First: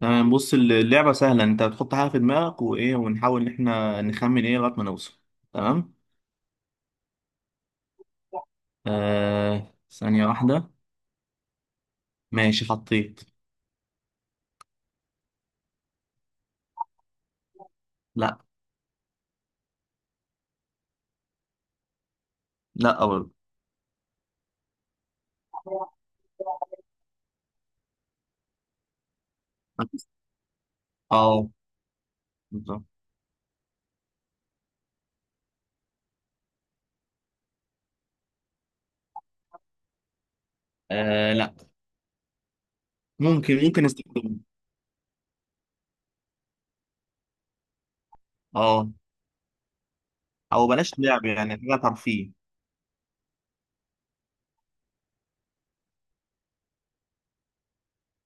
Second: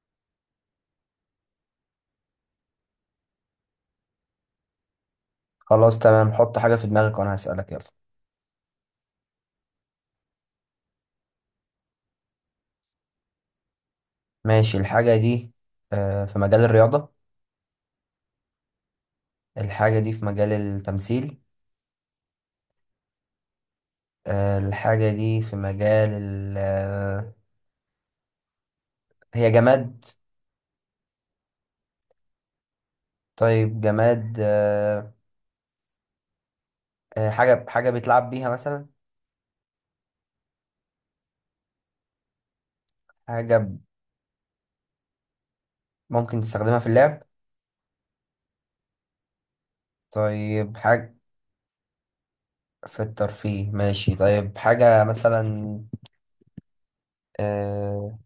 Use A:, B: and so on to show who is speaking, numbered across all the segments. A: تمام، بص، اللعبة سهلة. انت بتحط حاجة في دماغك وايه، ونحاول ان احنا نخمن ايه لغاية ما نوصل. تمام.
B: خلاص تمام، حط حاجة في دماغك وأنا هسألك. يلا
A: ثانية واحدة. ماشي، حطيت.
B: ماشي، الحاجة دي، في مجال الرياضة؟
A: لا.
B: الحاجة دي في مجال التمثيل؟
A: لا برضه.
B: الحاجة دي في مجال ال هي جماد.
A: اه، بالظبط.
B: طيب جماد، حاجة بيتلعب بيها مثلا؟
A: آه لا. ممكن
B: حاجة ب-
A: ممكن نستخدمه.
B: ممكن تستخدمها في اللعب.
A: اه. او
B: طيب
A: بلاش
B: حاجة
A: لعب، يعني حاجة ترفيه.
B: في الترفيه. ماشي طيب، حاجة مثلا آه،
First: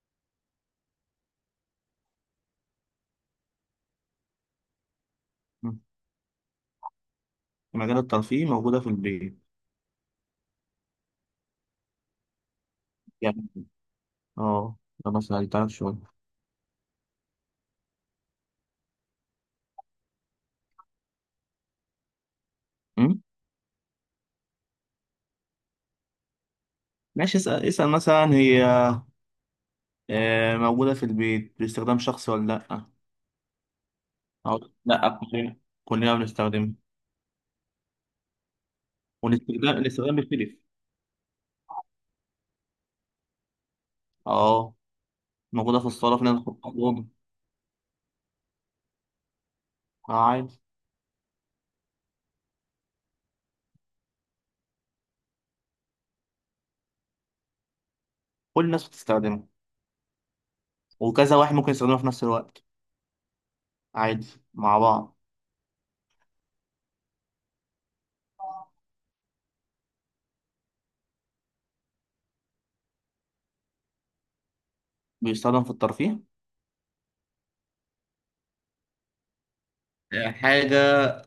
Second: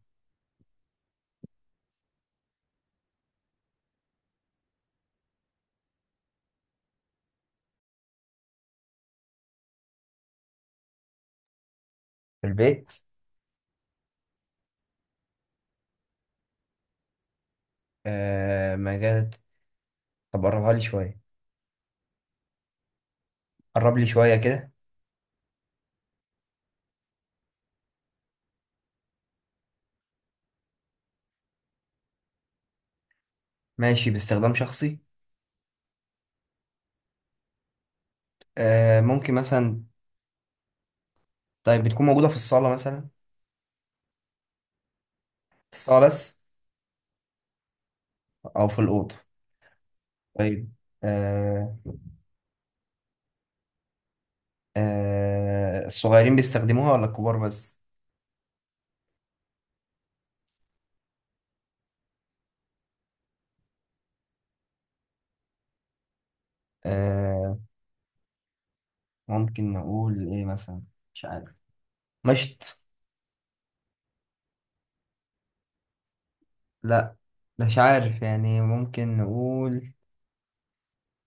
A: مم. في مجال الترفيه موجودة في البيت،
B: في البيت؟
A: يعني. اه. ده مثلا تعرف شوية.
B: مجال. طب قربها لي شوية،
A: مم؟
B: قرب لي شوية كده.
A: ماشي، اسأل اسأل مثلا، هي موجودة في البيت باستخدام شخصي ولا لا؟
B: ماشي، باستخدام شخصي.
A: لا، كلنا بنستخدمها.
B: آه ممكن
A: والاستخدام
B: مثلا.
A: الاستخدام بيختلف.
B: طيب بتكون موجودة في الصالة مثلا؟
A: اه،
B: في
A: موجودة في
B: الصالة
A: الصالة، في ناس
B: بس
A: بتحطها في الأوضة.
B: أو في الأوضة؟
A: آه، عادي.
B: طيب. آه، آه الصغيرين بيستخدموها ولا الكبار بس؟
A: كل الناس بتستخدمه، وكذا واحد ممكن يستخدمه في نفس الوقت. عادي، مع بعض.
B: آه، ممكن نقول إيه مثلا؟ مش عارف. مشط؟
A: بيستخدم في الترفيه.
B: لا مش عارف يعني، ممكن نقول
A: حاجة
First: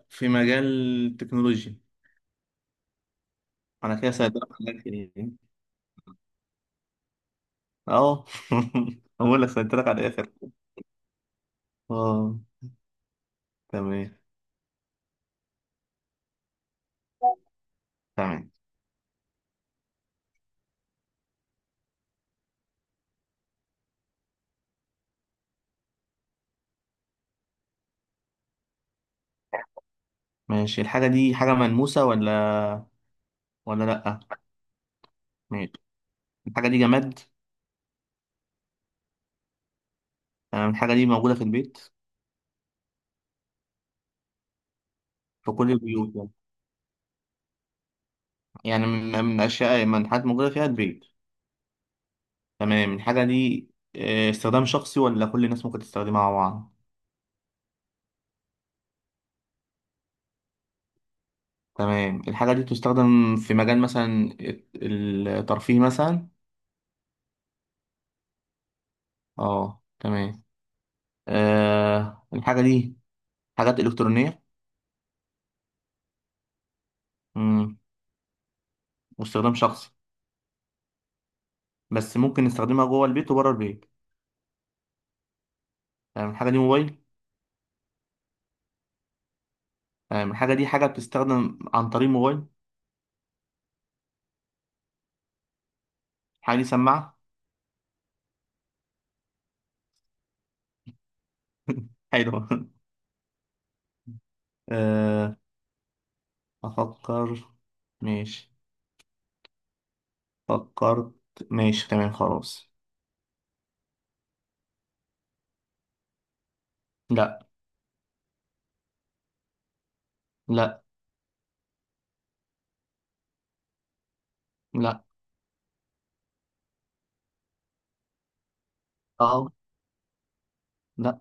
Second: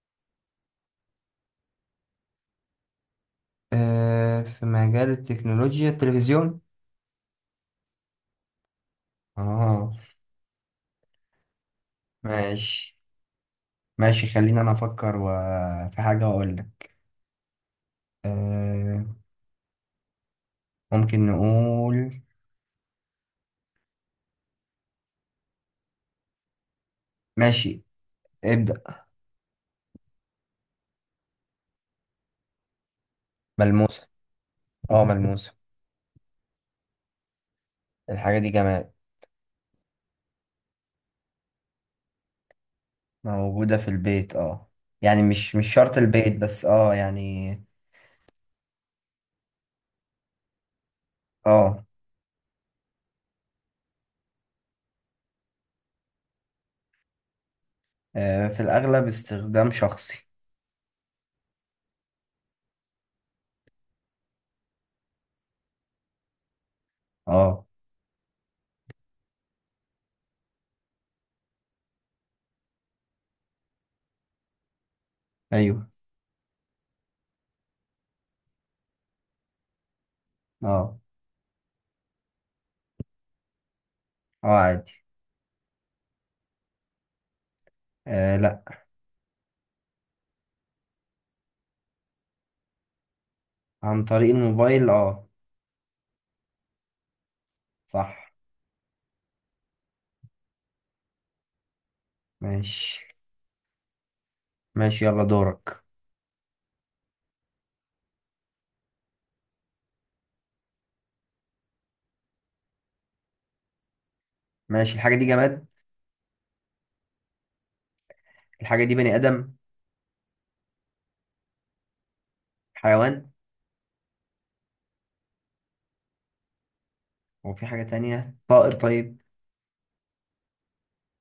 A: في مجال التكنولوجيا. أنا كده سألتلك
B: في
A: على الآخر
B: مجال
A: يعني.
B: التكنولوجيا، التلفزيون؟
A: اه. أقول لك سألتلك
B: اه
A: على الآخر. اه.
B: ماشي.
A: تمام.
B: ماشي خلينا أنا أفكر و في حاجة وأقول لك.
A: تمام.
B: آه ممكن نقول. ماشي. ابدأ.
A: ماشي، الحاجة دي حاجة ملموسة ولا
B: ملموسة.
A: لأ؟
B: اه ملموسة.
A: ماشي، الحاجة دي جماد.
B: الحاجة دي جمال.
A: تمام، الحاجة دي موجودة في البيت.
B: موجودة في البيت اه، يعني
A: في
B: مش
A: كل
B: مش شرط
A: البيوت يعني
B: البيت بس، اه يعني.
A: يعني من أشياء، من حاجات موجودة فيها البيت.
B: اه.
A: تمام، الحاجة دي استخدام شخصي ولا كل الناس ممكن تستخدمها مع بعض؟
B: في الأغلب استخدام شخصي.
A: تمام، الحاجة دي تستخدم في مجال مثلا الترفيه مثلا.
B: اه.
A: اه، تمام. الحاجة دي حاجات إلكترونية.
B: ايوه.
A: مم. واستخدام شخصي،
B: اه.
A: بس ممكن نستخدمها جوه البيت وبره البيت.
B: اه عادي.
A: تمام، الحاجة دي موبايل؟
B: آه لا.
A: تمام، الحاجة دي حاجة بتستخدم عن طريق موبايل.
B: عن طريق الموبايل اه.
A: الحاجة دي سماعة.
B: صح.
A: حلوة.
B: ماشي. ماشي يلا
A: آه
B: دورك.
A: أفكر. ماشي، فكرت. ماشي، تمام، خلاص.
B: ماشي، الحاجة دي جماد؟
A: لا.
B: الحاجة دي بني آدم؟
A: لا.
B: حيوان؟
A: لا.
B: وفي حاجة تانية طائر طيب؟
A: اه. لا.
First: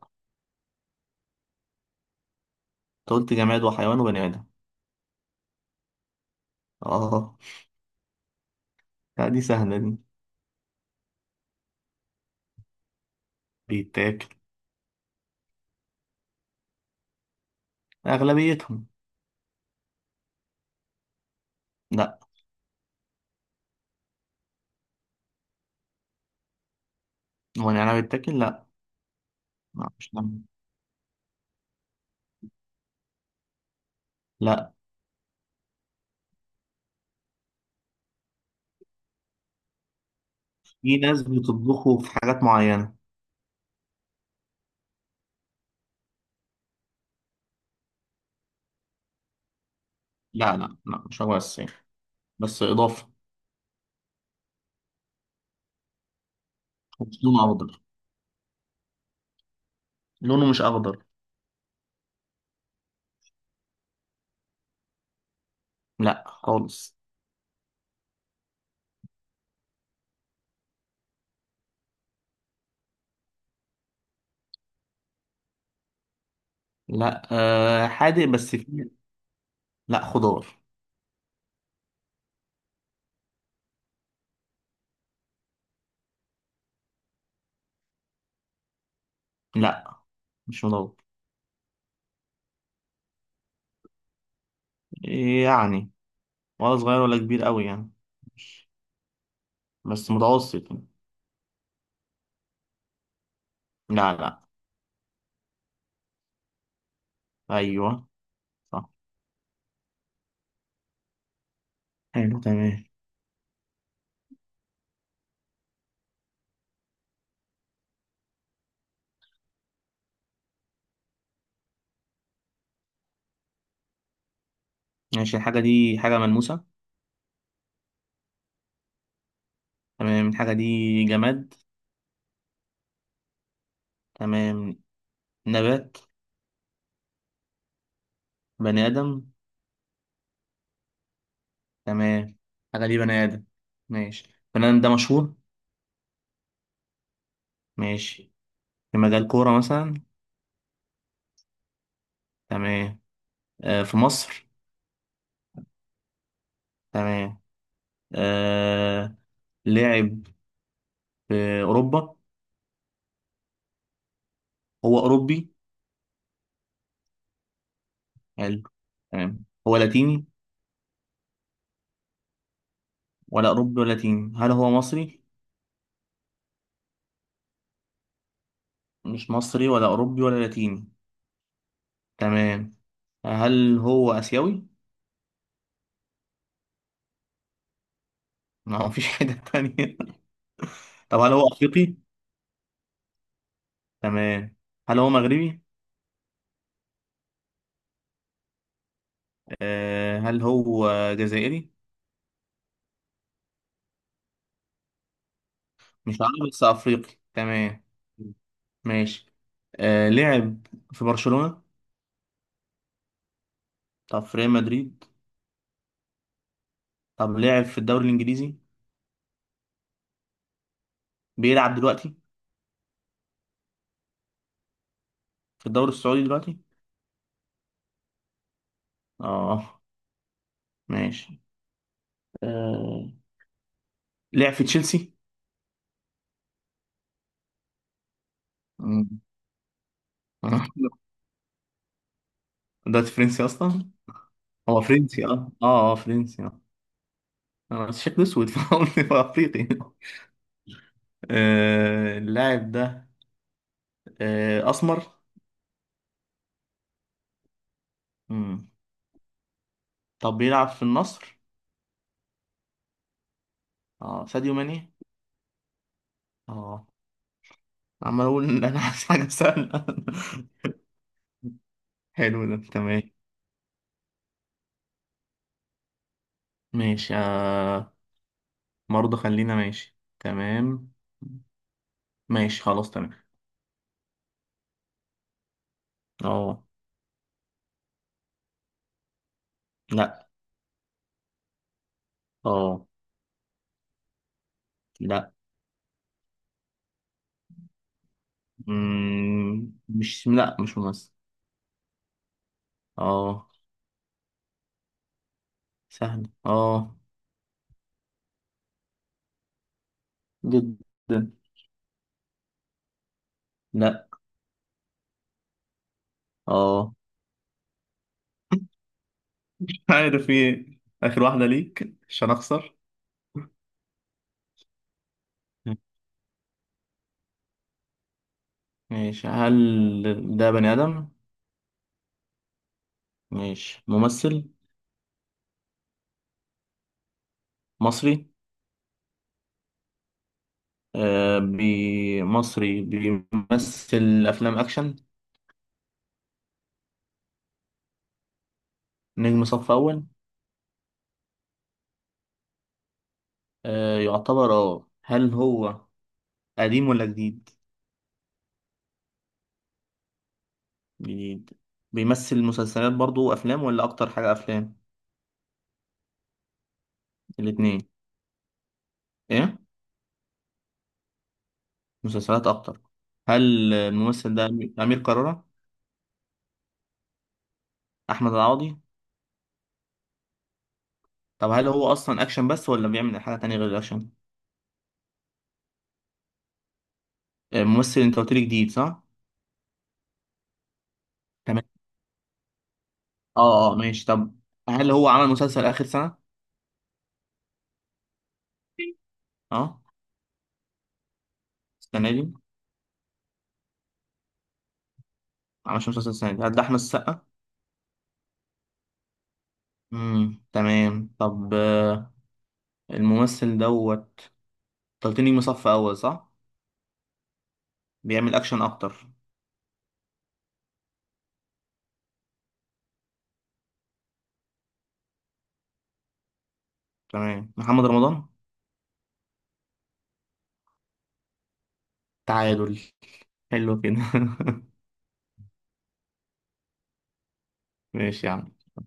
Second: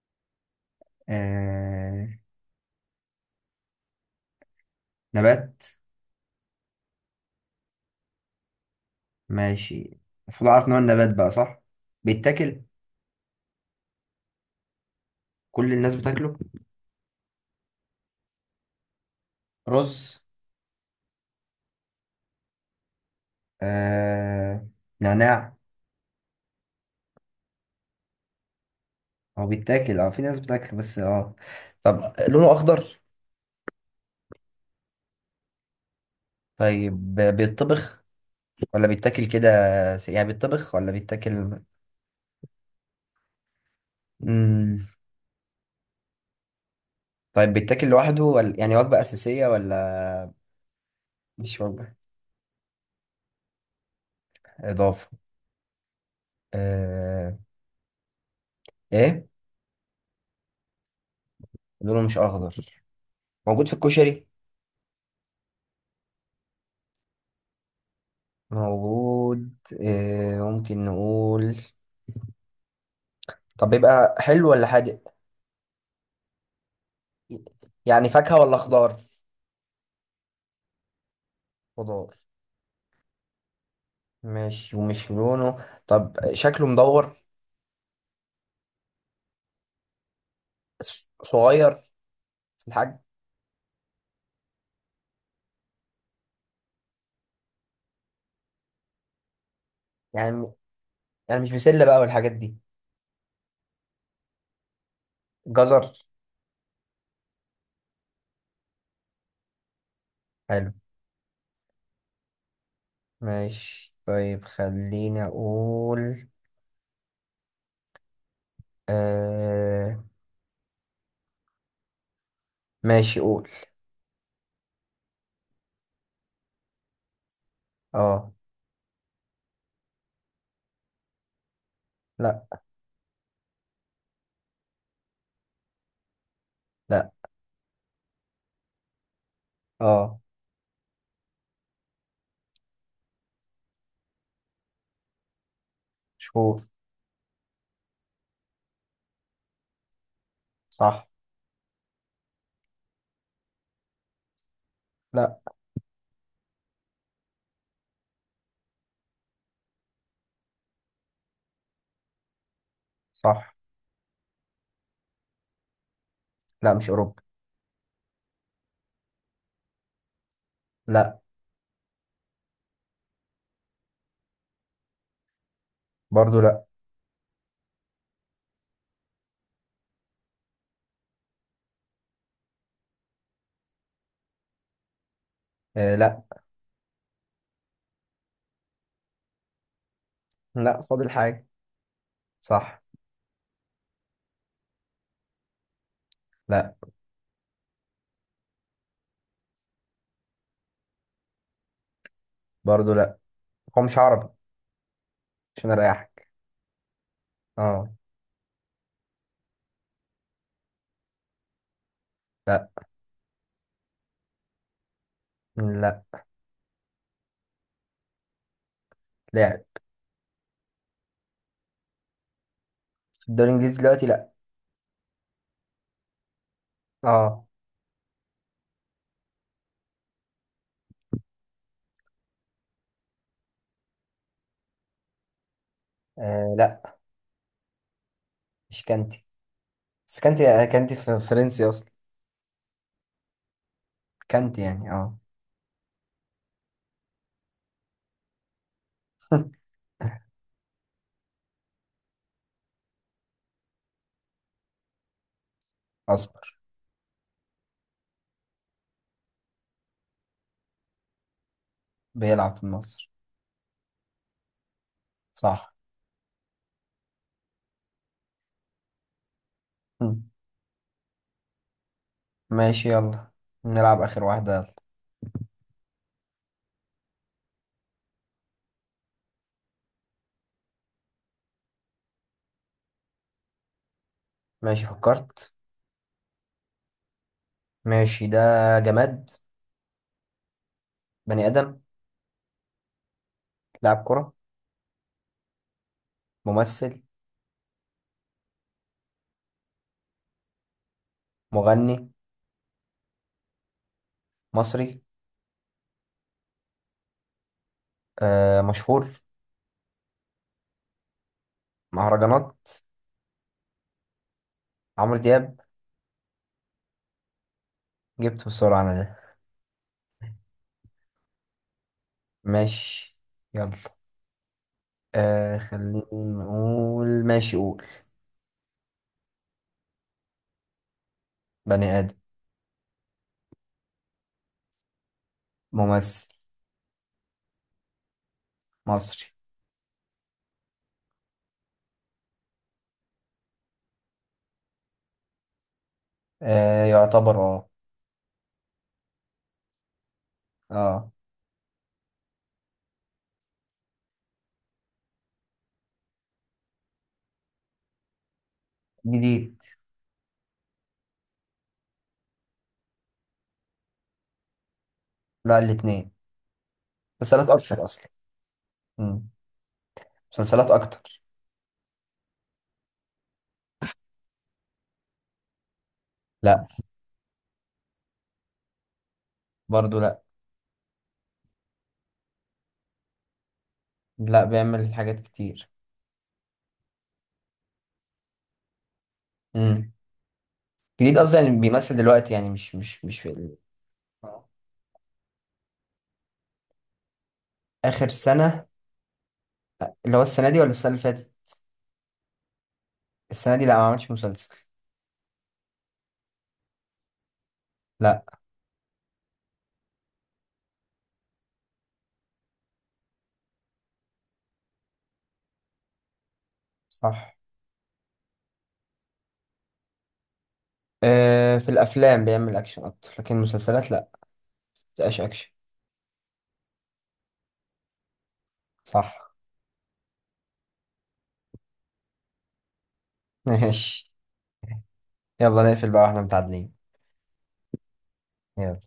B: آه
A: أنت قلت جماد وحيوان وبني ادم.
B: نبات؟
A: اه. لا، دي سهلة
B: ماشي.
A: دي.
B: المفروض أعرف نوع النبات بقى، صح؟ بيتاكل؟
A: بيتاكل.
B: كل الناس بتاكله؟
A: اغلبيتهم.
B: رز؟
A: لا.
B: آه... نعناع؟
A: هو النعناع بيتاكل؟ لا.
B: هو
A: لا
B: بيتاكل اه،
A: مش
B: في
A: نعناع.
B: ناس بتاكله بس اه. طب لونه اخضر؟
A: لا،
B: طيب بيتطبخ ولا بيتاكل كده؟ يعني بيتطبخ ولا
A: في ناس
B: بيتاكل؟
A: بتطبخه في حاجات معينة.
B: مم. طيب بيتاكل لوحده ولا يعني وجبة أساسية ولا؟
A: لا، لا، لا، مش هو
B: مش
A: السيف.
B: وجبة.
A: بس اضافة.
B: إضافة.
A: بس
B: آه...
A: لونه اخضر.
B: إيه؟
A: لونه مش اخضر.
B: لونه مش أخضر. موجود في الكشري؟
A: لا خالص.
B: موجود. ممكن نقول، طب بيبقى حلو ولا حادق؟
A: لا،
B: يعني
A: حادق
B: فاكهة ولا
A: بس فيه.
B: خضار؟
A: لا، خضار.
B: خضار. ماشي، ومش لونه، طب شكله مدور؟
A: لا، مش مضر.
B: صغير في الحجم؟
A: يعني، ولا صغير ولا كبير قوي يعني، بس
B: يعني،
A: متوسط يعني.
B: يعني مش بسلة بقى والحاجات دي؟
A: لا، لا.
B: جزر؟
A: ايوه، صح.
B: حلو.
A: حلو، تمام.
B: ماشي طيب، خليني اقول. آه... ماشي قول.
A: ماشي، الحاجة دي حاجة ملموسة.
B: اه.
A: تمام، الحاجة دي جماد؟
B: لا.
A: تمام. نبات؟
B: لا.
A: بني آدم؟
B: اه.
A: تمام، الحاجة دي بني آدم. ماشي، بني آدم ده مشهور؟
B: شهور.
A: ماشي، في مجال كورة مثلا.
B: صح.
A: تمام. في مصر؟
B: لا.
A: تمام. آه لعب في أوروبا.
B: صح.
A: هو أوروبي؟
B: لا مش اوروبا.
A: حلو، تمام. هو لاتيني؟
B: لا.
A: ولا أوروبي ولا لاتيني؟ هل هو مصري؟
B: برضو لا.
A: مش مصري ولا أوروبي ولا لاتيني. تمام، هل هو آسيوي؟
B: آه. لا.
A: ما هو مفيش حاجة تانية.
B: لا فاضل
A: طب هل
B: حاجة.
A: هو أفريقي؟
B: صح.
A: تمام. هل هو مغربي؟
B: لا.
A: هل هو جزائري؟
B: برضو لا. هو مش عربي عشان
A: مش
B: اريحك.
A: عربي بس أفريقي، تمام.
B: اه.
A: ماشي. لعب في برشلونة؟
B: لا.
A: طب في ريال مدريد؟
B: لا.
A: طب لعب في الدوري الإنجليزي،
B: لاعب.
A: بيلعب دلوقتي؟
B: في الدوري الانجليزي دلوقتي لا.
A: في الدوري السعودي دلوقتي.
B: اه.
A: اه. ماشي. آه لعب في تشيلسي؟
B: آه لا، مش
A: مم.
B: كانتي. بس كانتي في فرنسي اصلا.
A: ده فرنسي أصلا.
B: كانتي
A: هو
B: يعني اه.
A: فرنسي فرنسي. انا شكله اسود، فقلت افريقي. اللاعب ده اسمر.
B: اصبر.
A: مم. طب بيلعب في النصر.
B: بيلعب في مصر.
A: اه، ساديو ماني.
B: صح.
A: اه. عمال اقول ان انا عايز حاجه سهله.
B: مم.
A: حلو، ده
B: ماشي
A: تمام.
B: يلا، نلعب اخر واحدة. يلا
A: ماشي. برضه، خلينا. ماشي، تمام. ماشي، خلاص، تمام.
B: ماشي فكرت.
A: اه.
B: ماشي، ده جماد؟
A: لا.
B: بني ادم؟
A: اه.
B: لاعب كرة؟
A: لا.
B: ممثل؟
A: مم. مش لا، مش ممثل.
B: مغني؟
A: اه،
B: مصري؟
A: سهل. اه،
B: آه مشهور؟
A: جدا.
B: مهرجانات؟
A: لا.
B: عمرو دياب؟
A: اه.
B: جبته بسرعة انا ده.
A: عارف ايه، اخر واحدة ليك عشان اخسر.
B: ماشي يلا. آه خلينا نقول. ماشي قول.
A: ماشي، هل ده بني آدم؟
B: بني ادم.
A: ماشي، ممثل
B: ممثل.
A: مصري؟
B: مصري.
A: آه بي مصري بيمثل أفلام أكشن.
B: آه يعتبر اه.
A: نجم صف أول.
B: اه
A: يعتبر. اه، هل هو قديم ولا جديد؟
B: جديد.
A: جديد. بيمثل مسلسلات برضو وأفلام، ولا أكتر حاجة أفلام؟
B: لا الاتنين، مسلسلات
A: الاتنين؟
B: اكتر اصلا. مم.
A: إيه،
B: مسلسلات اكتر.
A: مسلسلات أكتر؟ هل الممثل ده أمير قرارة؟
B: لا.
A: أحمد العوضي؟
B: برضو لا.
A: طب هل هو أصلا أكشن بس، ولا بيعمل حاجة تانية غير الأكشن؟
B: لا بيعمل حاجات كتير.
A: ممثل. انت قلت لي جديد صح؟
B: مم. جديد قصدي، يعني
A: تمام.
B: بيمثل دلوقتي يعني، مش في ال
A: اه ماشي، طب هل هو عمل مسلسل اخر سنة؟
B: اخر سنة.
A: اه،
B: اللي هو السنة دي ولا السنة اللي فاتت؟
A: السنة دي ما
B: السنة دي لا ما عملش مسلسل.
A: عملش مسلسل. السنة دي هل ده احمد السقا؟
B: لا.
A: تمام. طب، الممثل دوت، انت قلت لي نجم صف اول صح؟
B: صح.
A: بيعمل اكشن اكتر.
B: آه في الافلام بيعمل اكشن اكتر، لكن المسلسلات لا، مبتبقاش اكشن.
A: تمام، محمد رمضان.
B: صح.
A: تعادل. حلو كده.
B: ماشي. يلا نقفل بقى واحنا متعادلين.
A: ماشي يا عم.
B: يلا.